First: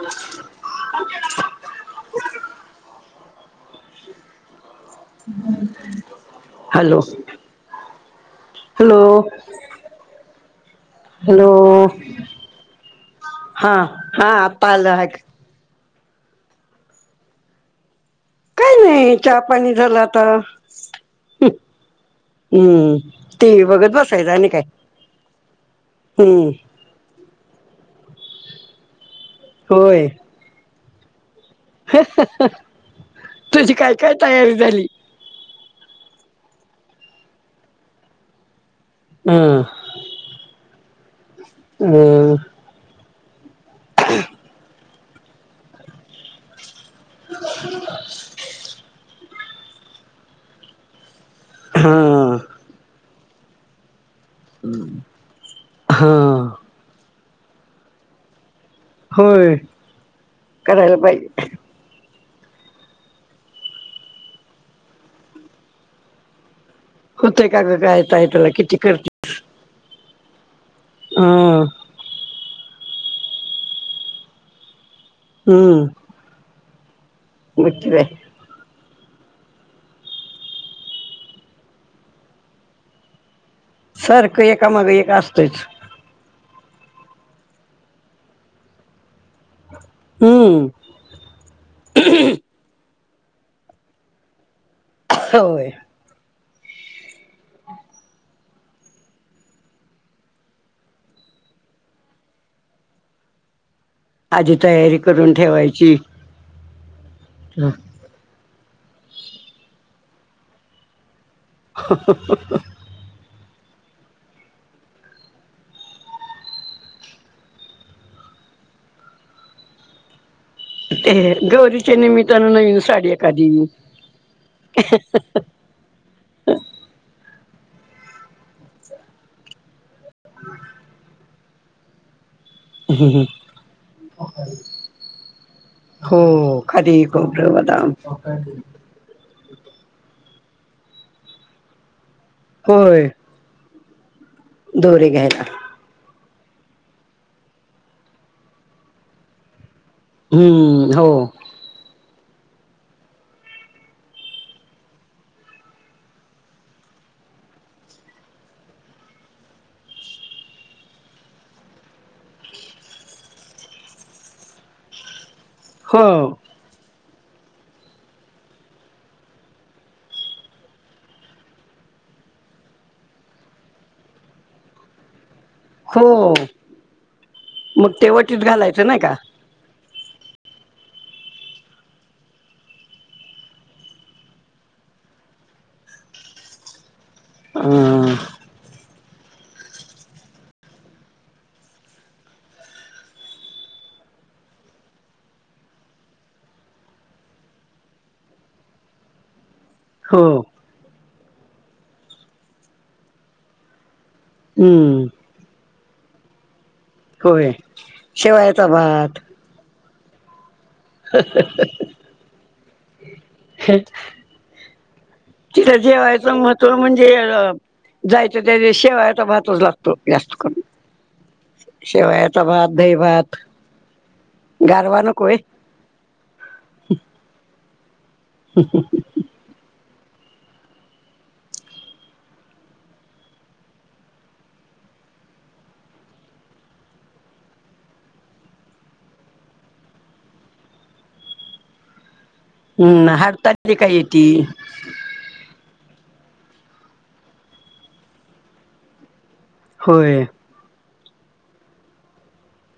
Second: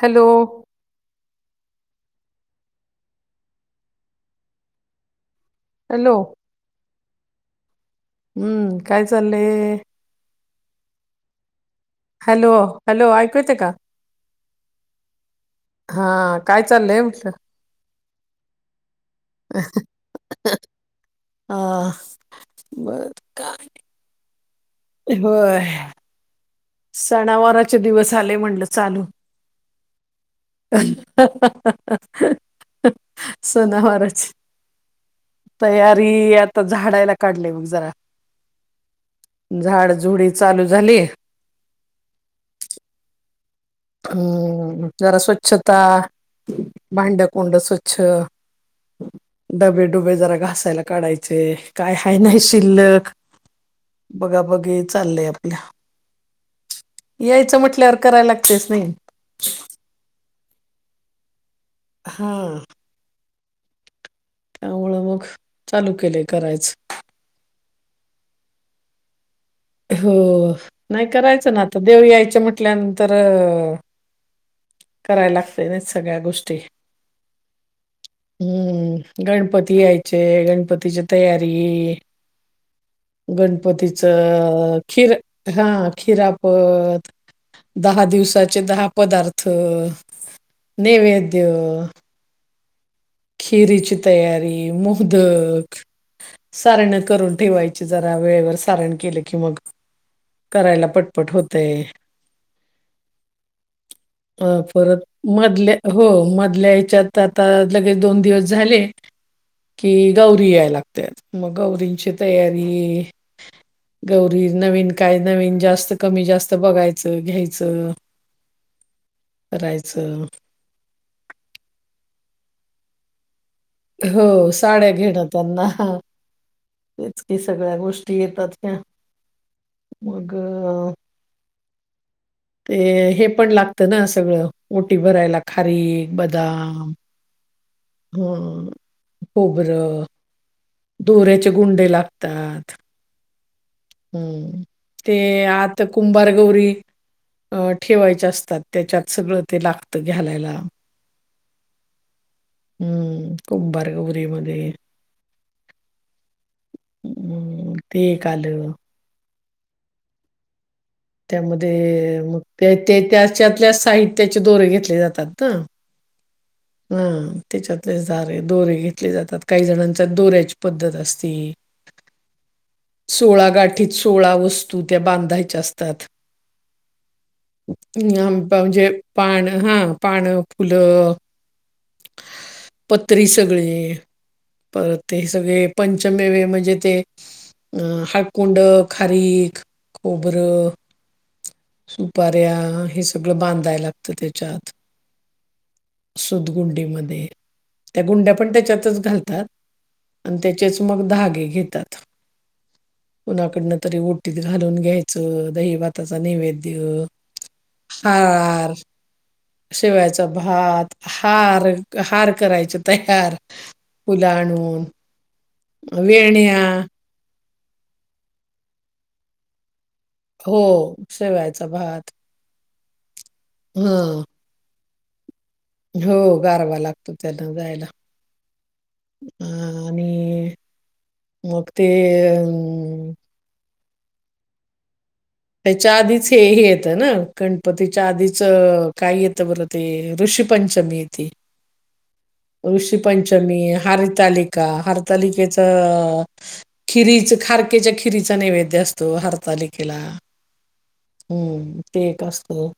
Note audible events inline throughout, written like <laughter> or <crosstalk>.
Hello hello hello हम्म hello काय चाललंय हॅलो हॅलो हॅलो ऐकू येत का हा हा आता आलं आहे हा काय चाललंय काही नाही चहा पाणी झालं आता हा हम्म बर ती काय बघत बसायचं आणि काय होय हम सणावारचे दिवस आले म्हणलं चालू होय तुझी काय काय सोनावारच तयारी झाली तयारी आता झाडायला काढली मग जरा ह झाड झुडी चालू झाली हो हम्म जरा स्वच्छता भांड कुंड स्वच्छ डबे डुबे जरा घासायला काढायचे काय ह हा नाही शिल्लक बघा बघी चाललंय आपल्या हा यायचं म्हटल्यावर करायला लागत. तेच नाही. होय. करायला पाहिजे. हा. त्यामुळं मग चालू केलेय करायचं. होतय का का कायय तला किती करते. हो नाही ह करायचं ना आता देव यायच म्हटल्यानंतर करायला लागते नाही हम्म सगळ्या गोष्टी मग काय हम्म गणपती यायचे गणपतीची तयारी गणपतीच सारखं एकामाग एक खीर असतच हा खीरा प दहा दिवसाचे दहा पदार्थ हमं नैवेद्य. खिरीची तयारी होय मोदक, सारण करून ठेवायची जरा वेळेवर सारण केलं की मग, करायला पटपट होते. ह आधी तयारी परत करून मधल्या ठेवायची हो मधल्या याच्यात तर आता लगेच दोन दिवस झाले कि गौरी यायलाग त्यात मग गौरींची तयारी गौरी नवीन काय नवीन जास्त कमी जास्त बघायचं घ्यायचं. ह करायचं. ते गौरीच्या निमित्तानं नवीन साडी एखादी हो साड्या घेणं त्यांना तेच कि सगळ्या गोष्टी येतात ह्या मग ते हे ह् पण लागतं ना सगळं, ओटी भरायला खारीक, हो बदाम खारीक, खोबरं, बदाम होका. हं, खोबरं, दोऱ्याचे गुंडे लागतात. होय हम्म दोरे ते घ्यायला आ तर कुंभारगौरी ठेवायच्या असतात त्याच्यात सगळं ते लागतात. हम्म हो हम्म कुंभारगौरी मध्ये हम्म ते काल त्यामध्ये मग त्या ते त्याच्यातल्या साहित्याचे दोरे घेतले जातात ना, हो. ह त्याच्यातले दारे दोरे घेतले जातात काही जणांच्या दोऱ्याची पद्धत असती. सोळा गाठीत सोळा वस्तू त्या बांधायच्या असत. हो मग ते वटीत घालायचं म्हणजे नाही का पाण हा पाणं, फुलं, पत्री सगळे. परत ते सगळे पंचमेवे म्हणजे ते अ अं, हाळकुंड खारीख, खोबरं सुपऱ्या हे सगळं बांधाय लागतं त्याच्यात ुं म त्या गुंड्या पण त्याच्यात घालतात हो तेच मग घे घेतात कुणाकडन तरी घालून हम्म घ्यायचं दही भाताचा नैवेद्य होय ह शेवायाचा भात शिवायचा भात हार हार करायच तयार फुलं आणून तिथं जेवायचं वेण्या महत्त्व म्हणजे जायचं त्या दिव शेवायाचा भातच लागतो जास्त हो करून शेवयाचा भात. शेवायाचा भात दही भात हं गारवान कोय हो गारवा लागतो त्यांना जायला ह अ आणि मग ते अ त्याच्या आधीच हे हे येतं ना गणपतीच्या आधीच काय येतं बर ते ऋषीपंचमीतील ह ऋषी पंचमी, हारतालिका हर तालिकेचा खिरीच खारकेच्या खिरीचा नैवेद्य असतो हरतालिक ला होय हम्म ते असतो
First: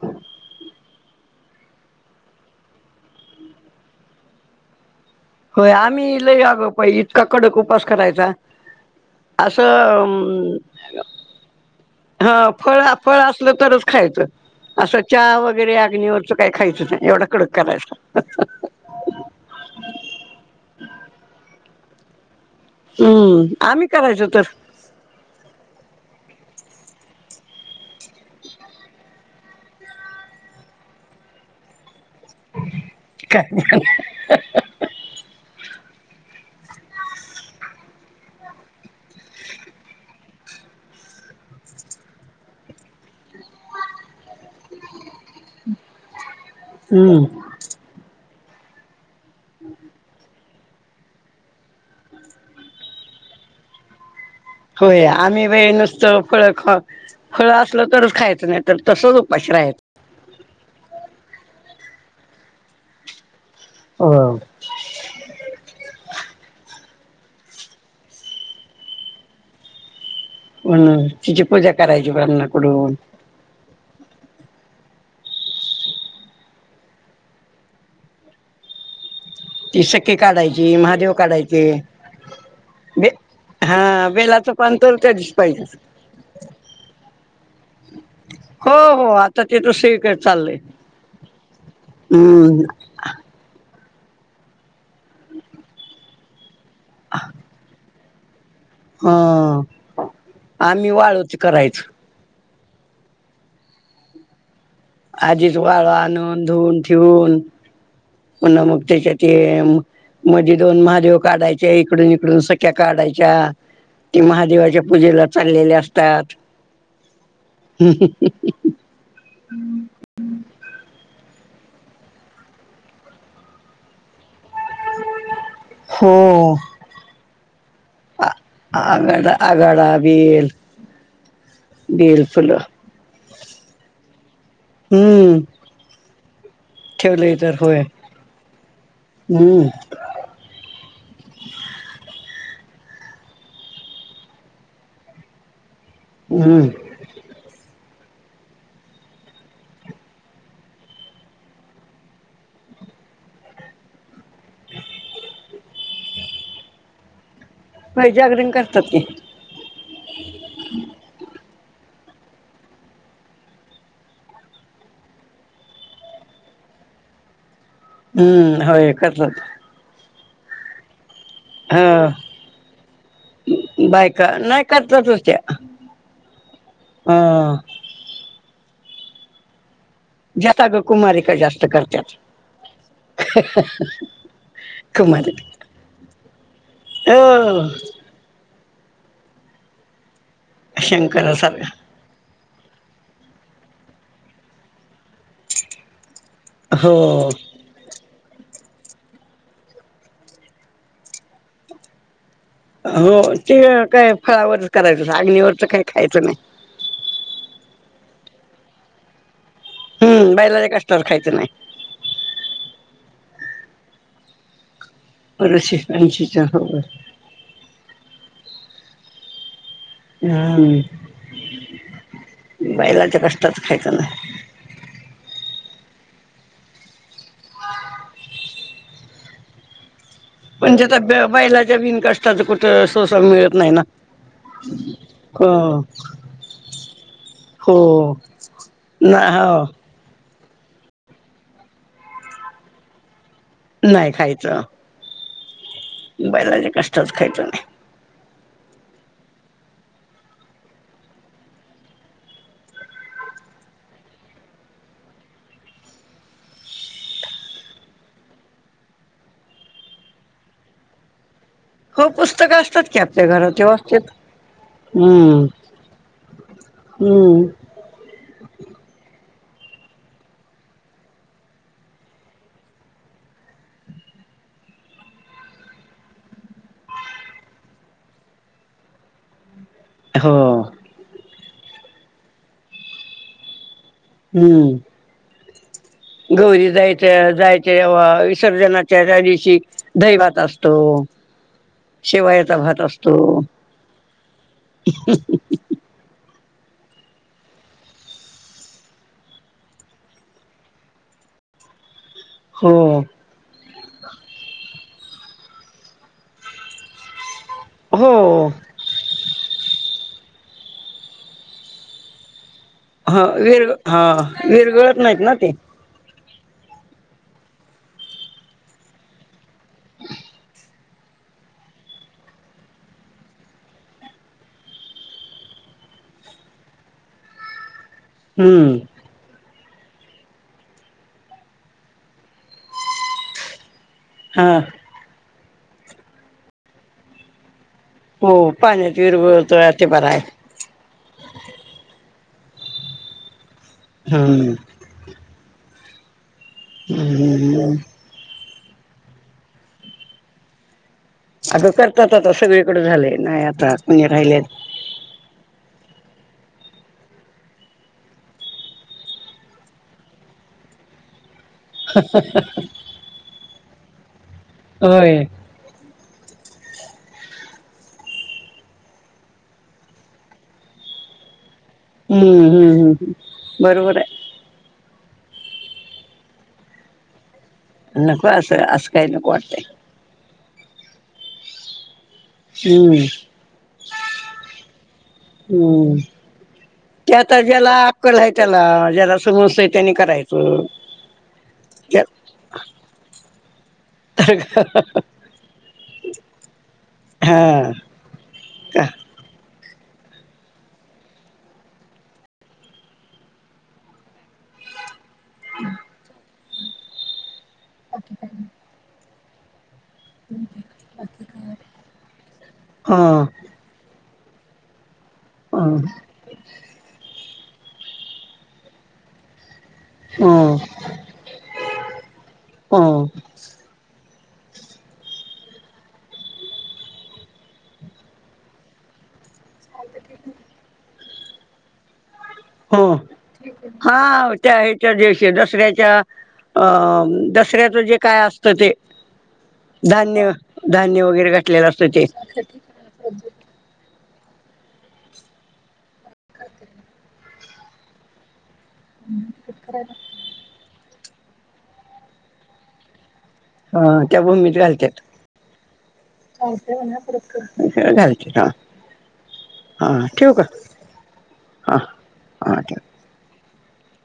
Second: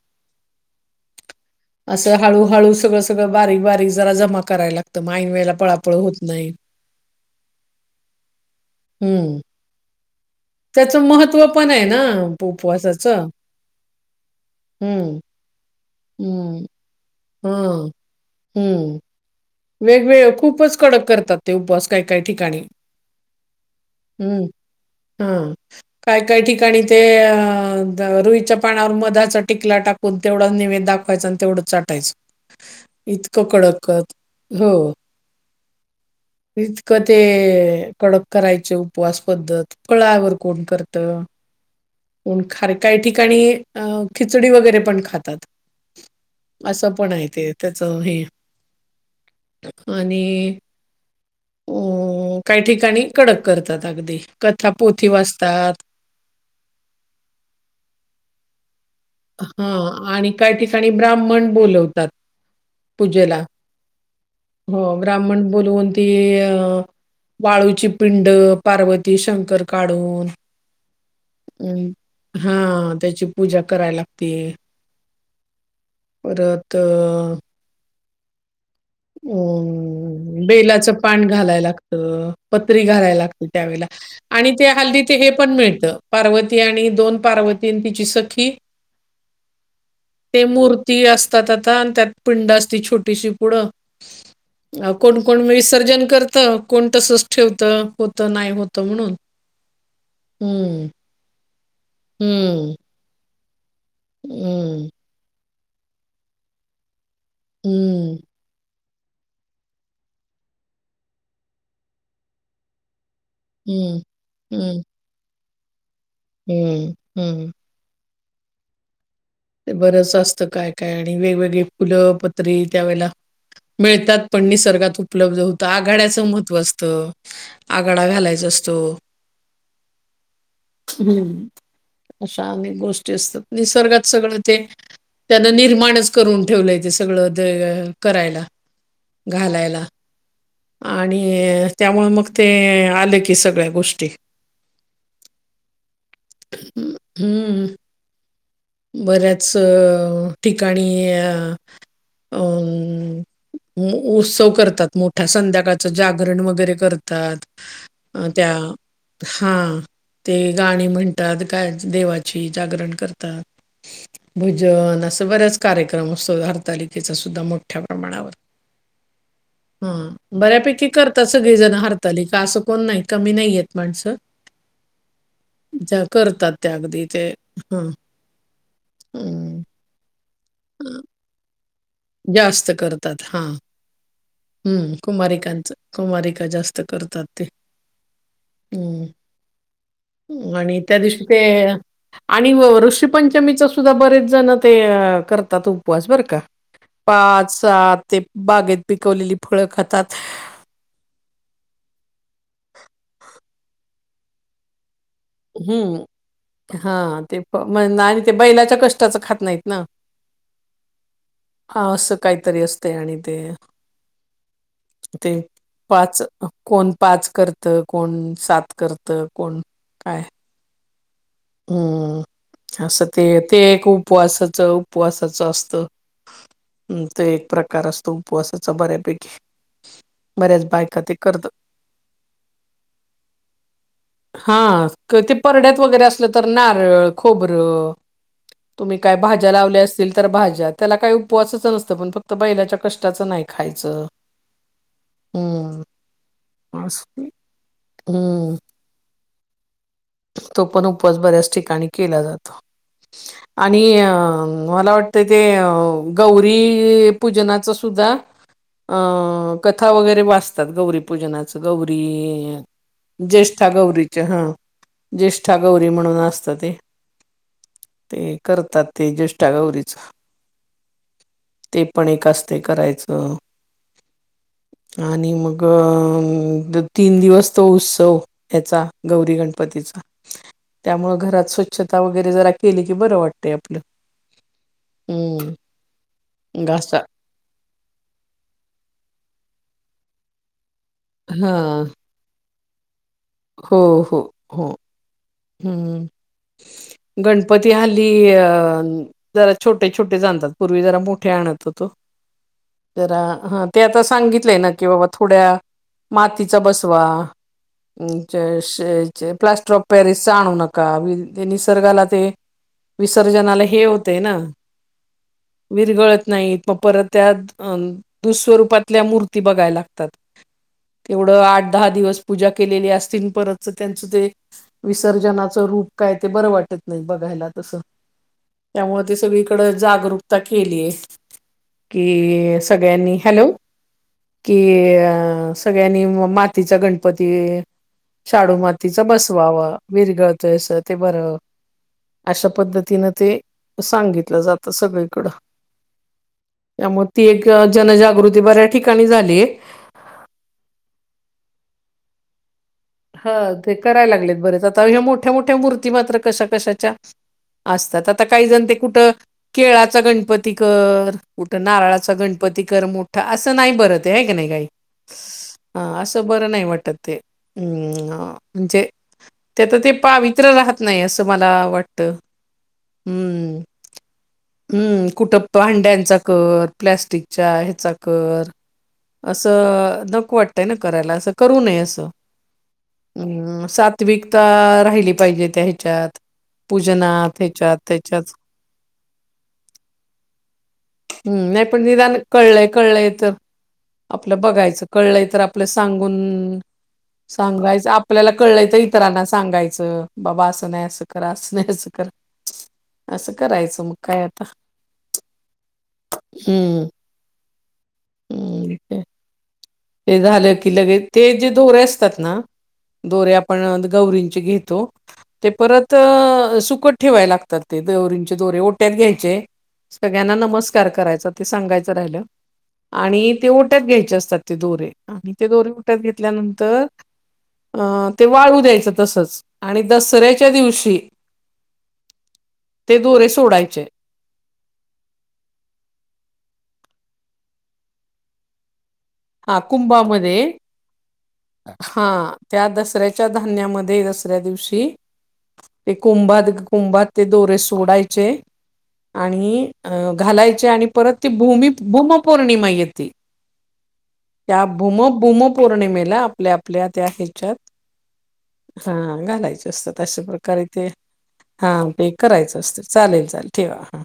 असं हळूहळू सगळं सगळं बारीक बारीक जरा जमा करायला ला तर म माहिन व होय आम्ही लय अगो प इतका कडक उपास करायचा हं, अस त्याचं महत्त्व पण आहे ना तर प- हा फळ फळ उपवासाचं. असलं तरच खायचं असं हं. चहा वगैरे अग्नीवरच काही हम्म खायचं नाही एवढा कडक हा करायचा हम्म वेगवेगळ खूपच कडक करतात ते उपस काही काही ठिकाणी हम्म आम्ही करायचो तर हम्म हा काय काय ठिकाणी ते अ रुईच्या पानावर मधाचा टिकला टाक पण तेवढा नेहमी दाखवायच आणि तेवढं चाटायचं काय इतकं कडकत हो इतकं ते कडक करायचं उपवास पद्धत पळावर कोण करतं प ख काही ठिकाणी अ खिचडी वगैरे पण खातात असं पण आहे हम्म ते त्याच हे आणि अ काही ठिकाणी कडक करतात अगदी कथा होय पोथी आम्ही बाई वाचतात. नुसतं फळं खा फळ असलं तरच खायचं नाही तर तसंच उपाशी हा राहायचं. आणि काही ठिकाणी ब्राह्मण बोलवतात पूजेला ह हो ब्राह्मण बोलवून ती अ वाळूची पिंड पार्वती शंकर काढून म्हण तिची पूजा अं, करायची पनाकडून हां, त्याची पूजा कराय लागतेय परत अ ती सखी काढायची बेलाच महादेव पान घालाय काढायचे लागत पत्री बे घालाय लागत त्यावेेळेला हा आणि बेलाचं ते पान तर हल्दी त्या ते हे दिवशी पण पाहिजे. मिळतं पार्वती आणि दोन पार्वतीन तिची सखी हो हो आता ते तर सगळीकडे ते चाललंय मूर्ती असतात आता आणि त्यात पिंड हम्म असती छोटीशी पुढं कोण कोण म विसर्जन करत कोण तसंच ठेवत होत नाही होतं म्हणून हा हम्म आम्ही वाळुचे करायचं हम्म हम्म जी वाळ आणून धुऊून ठेवून हम्म पुन्हा मग त्याच्याते मध्ये दोन महादेव काढायचे इकडून इकडून सख्या काढायच्या हम्म ते महादेवाच्या हम्म पूजेला चाललेले असतात. हम्म हम्म हम्म ते बरंच असतं काय काय आणि वेगवेगळे फुलं पत्री त्यावेेळेला मिळतात पण निसर्गात उपलब्ध होतं हो आघाड्याचं महत्त्व असतं. आघाडा आ घालायचा असतो आगाडा आगाडा बेल हम्म बेल अशा फुलं अनेक गोष्टी असतात. निसर्गात सगळं ते हम्म त्यांन निर्माणच करून ठेवलंय ते ठेवलंय तर होय सगळं करायला हम्म घालायला आणि त्यामुळे मग ते आले की सगळ्या गोष्टी हम्म हम्म बऱ्याच अ ठिकाणी अ उत्सव करतात मोठ्या संध्याकाळचं जागरण वगैरे करतात होय तात जागरण त्या करतात की हा ते गाणी म्हणतात काय देवाची जागरण करतात भजन असं बराच कार्यक्रम असतो हरतालिकेचा सुद्धा मग हम्म होय कसल हं बऱ्यापैकी करतात सगळी जण ह हरतालीका असं कोण नाही कमी नाहीयेत माणसं बायका नाही करतातच त्या ज्या करतात त्या अगदी ते अं, हम्म हम्म जास्त आग कुमारीका जास्त करत्यात जास्त करतात हा हम्म कुमारिका कुमारिकांच कुमारिका जास्त करतात ते हो हम्म आणि त्या दिवशी ते शंकरासारखं आणि ऋषीपंचमीचा सुद्धा बरेच जण ते करतात उपवास बरं का हो पाच सात ते बागेत पिकवलेली फळं खातात हो ते काय फळावरच करायचं आग्नीवरच काय खायचं नाही हा आणि ते म्हण आणि ते बैलाच्या कष्टाचं खात नाहीत ना हम्म बैलायच्या कष्टाच खायचं नाही हा असं काहीतरी असते आणि ते ते ऋषी पाच पंचीच्या हो कोण पाच करतं कोण सात करतं कोण काय हम हम्म असं ते ते कष्टाचं एक खायचं नाही उपवासाच उपवासाचं असतं हम ते एक प्रकार असतो उपवासाचा बऱ्यापैकी बऱ्याच म्हणजे बायका ते त्या करतात. बैलाच्या बिनकाष्टाच कुठं सोसार मिळतं नाही ना हा कि ते हो परड्यात वैगरे असतं नारळ, खोबर हो तुम्ही काय ना भाज्या हो लावल्या असतील तर भाज्या त्याला काही उपवासच नसतं पण फक्त बैलाच्या कष्टाचं नाही खायचं नाही हम्म बैलाचे कष्टच खायचं नाही हम्म तो पण उपास बऱ्याच ठिकाणी केला जातो. <unintelligible> आणि मला वाटतं ते गौरी पूजनाचं सुद्धा.. अ कथा वगैरे वाचतात गौरी.... पूजनाचं गौरी हो पुस्तकं असतात की आपल्या घरात ते ज्येष्ठा वाचतात. गौरीच ह... हम्म. ज्येष्ठा गौरी म्हणून असतं ते हम्म ते करतात ते ज्येष्ठा गौरीचं.. ते पण एक असते करायचं... आणि मग तीन दिवस तो उत्सव.... हचा गौरी गणपतीचा. हो..... त्यामुळ घरात स्वच्छता वगैरे जरा केली की बरं वाटतय आपलं..... हम्म. हम्म... गौरी घासा जायच जायजेव्हा विसर्जनाच्या त्या दिवशी दही भात असतो.... हा..... शेवायाचा भात असतो. हो हो हो हम्म..... गणपती हल्ली अ..... जरा छोटे छोटे आणतात पूर्वी जरा मोठे आणत होतो. हो जरा हं ते आता सांगितलंय ना कि बाबा थोड्या मातीचा बसवा... हो. प्लास्टर ऑफ पॅरिसचा आणू नका ते निसर्गाला ते... ह विसर्जनाला विर हे हा होतंय ना विरगळत नाहीत ना ते.... विरगळत नाहीत मग परत त्या अं दुःस्वरूपातल्या मूर्ती बघाय लागतात तेवढं आठ दहा दिवस पूजा.... केली असतील परत त्यांच ते विसर्जनाच रूप काय ते बरं वाटत नाही बघायला..... तस हम्म त्यामुळे ते सगळीकड जागरूकता केलीय..... कि सगळ्यांनी हॅलो.... हा. कि अ सगळ्यांनी मातीचा गणपती.... हो शाडूमातीच पाण्यात बसवाव विरघळतो ते बरं आहे विरगळतो..... ते बर अशा पद्धतीनं ते....... सांगितलं हम्म. जातं सगळीकडं... त्यामुळे ती एक हम्म जनजागृती बऱ्या ठिकाणी झाली आहे..... अगं करतात आता सगळीकडें झालेय नाही आता कुणी राहिले.... ह मोठ्या मोठ्या मूर्ती मात्र कशा कशाच्या...... असतात आता काही जण ते कुठं केळाचा गणपती कर, कुठं नारळाचा गणपती कर मोठा असं नाही बरत आहे ह की नाही काही.... होय हा असं बरं नाही वाटत ते..... हम् म्हणजे त्यात ते पावित्र राहत नाही असं मला वाट.... हम्म हम्म हम्मम् बरोबर आहे..... हम्म कुठं भांड्यांचा कर प्लस्टिकच्या.... चा नको कर असं असं काही नको वाटतंय असं नक वाटतंय ना करायला असं करू नये असं.... हम्म. हम्म सात्विकता राहिली पाहिजे त्या ह्याच्यात.... त्या पूजनात, आता ज्याला ह्याच्यात, आकल आहे त्याच्यात. त्याला ज्याला समोस आहे त्यानी करायचं. हम् नाही पण त्या- निदान कळलंय कळलंय तर... हा आपलं बघायचं कळलंय तर आपलं सांगून सांगायचं आप.... आपल्याला कळलंयचं का इतरांना सांगायचं बाबा असं नाही असं क असं नाही असं कर.... असं करायचं मग काय... हम्म हम्. ते झालं की लगेच ते जे दोरे असतात ना हं, दोऱ्या... आपण गौरींचे घेतो. ते हं, परत अ सुकत ठेवायला लागतात. ते देवरींचे दोरे ओट्यात घ्यायचे. सगळ्यांना हं, नमस्कार करायचा. ते सांगायच राहिल. हं, आणि ते ओट्यात घ्यायचे असतात. ते दोरे आणि ते दोरे ओट्यात घेतल्यानंतर अ ते वाळू द्यायच तसच. आणि दसऱ्याच्या दिवशी हो ते दोरे सोडायचे हा त्या ह्याच्या दिवशी दसऱ्याच्या. अ दसऱ्याचं जे काय असत ते. हा धान्य कुंभामध्ये धान्य वगैरे घातलेल असत ते. धान्यांमध्ये दसऱ्या दिवशी ते कुंभात कुंभात ते दोरे सोडायचे. आणि अ घालायचे आणि परत ती भूमी भूमपौर्णिमा येते. अं, भूमीत त्या भूम घालतात भूमपौर्णिमेला आपल्या आपल्या त्या ह्याच्यात हा घालायच हा असतात. अशा ठेवू का प्रकारे ते हा ते करायच हा ठेव असत. चालेल चालेल ठेवा. हा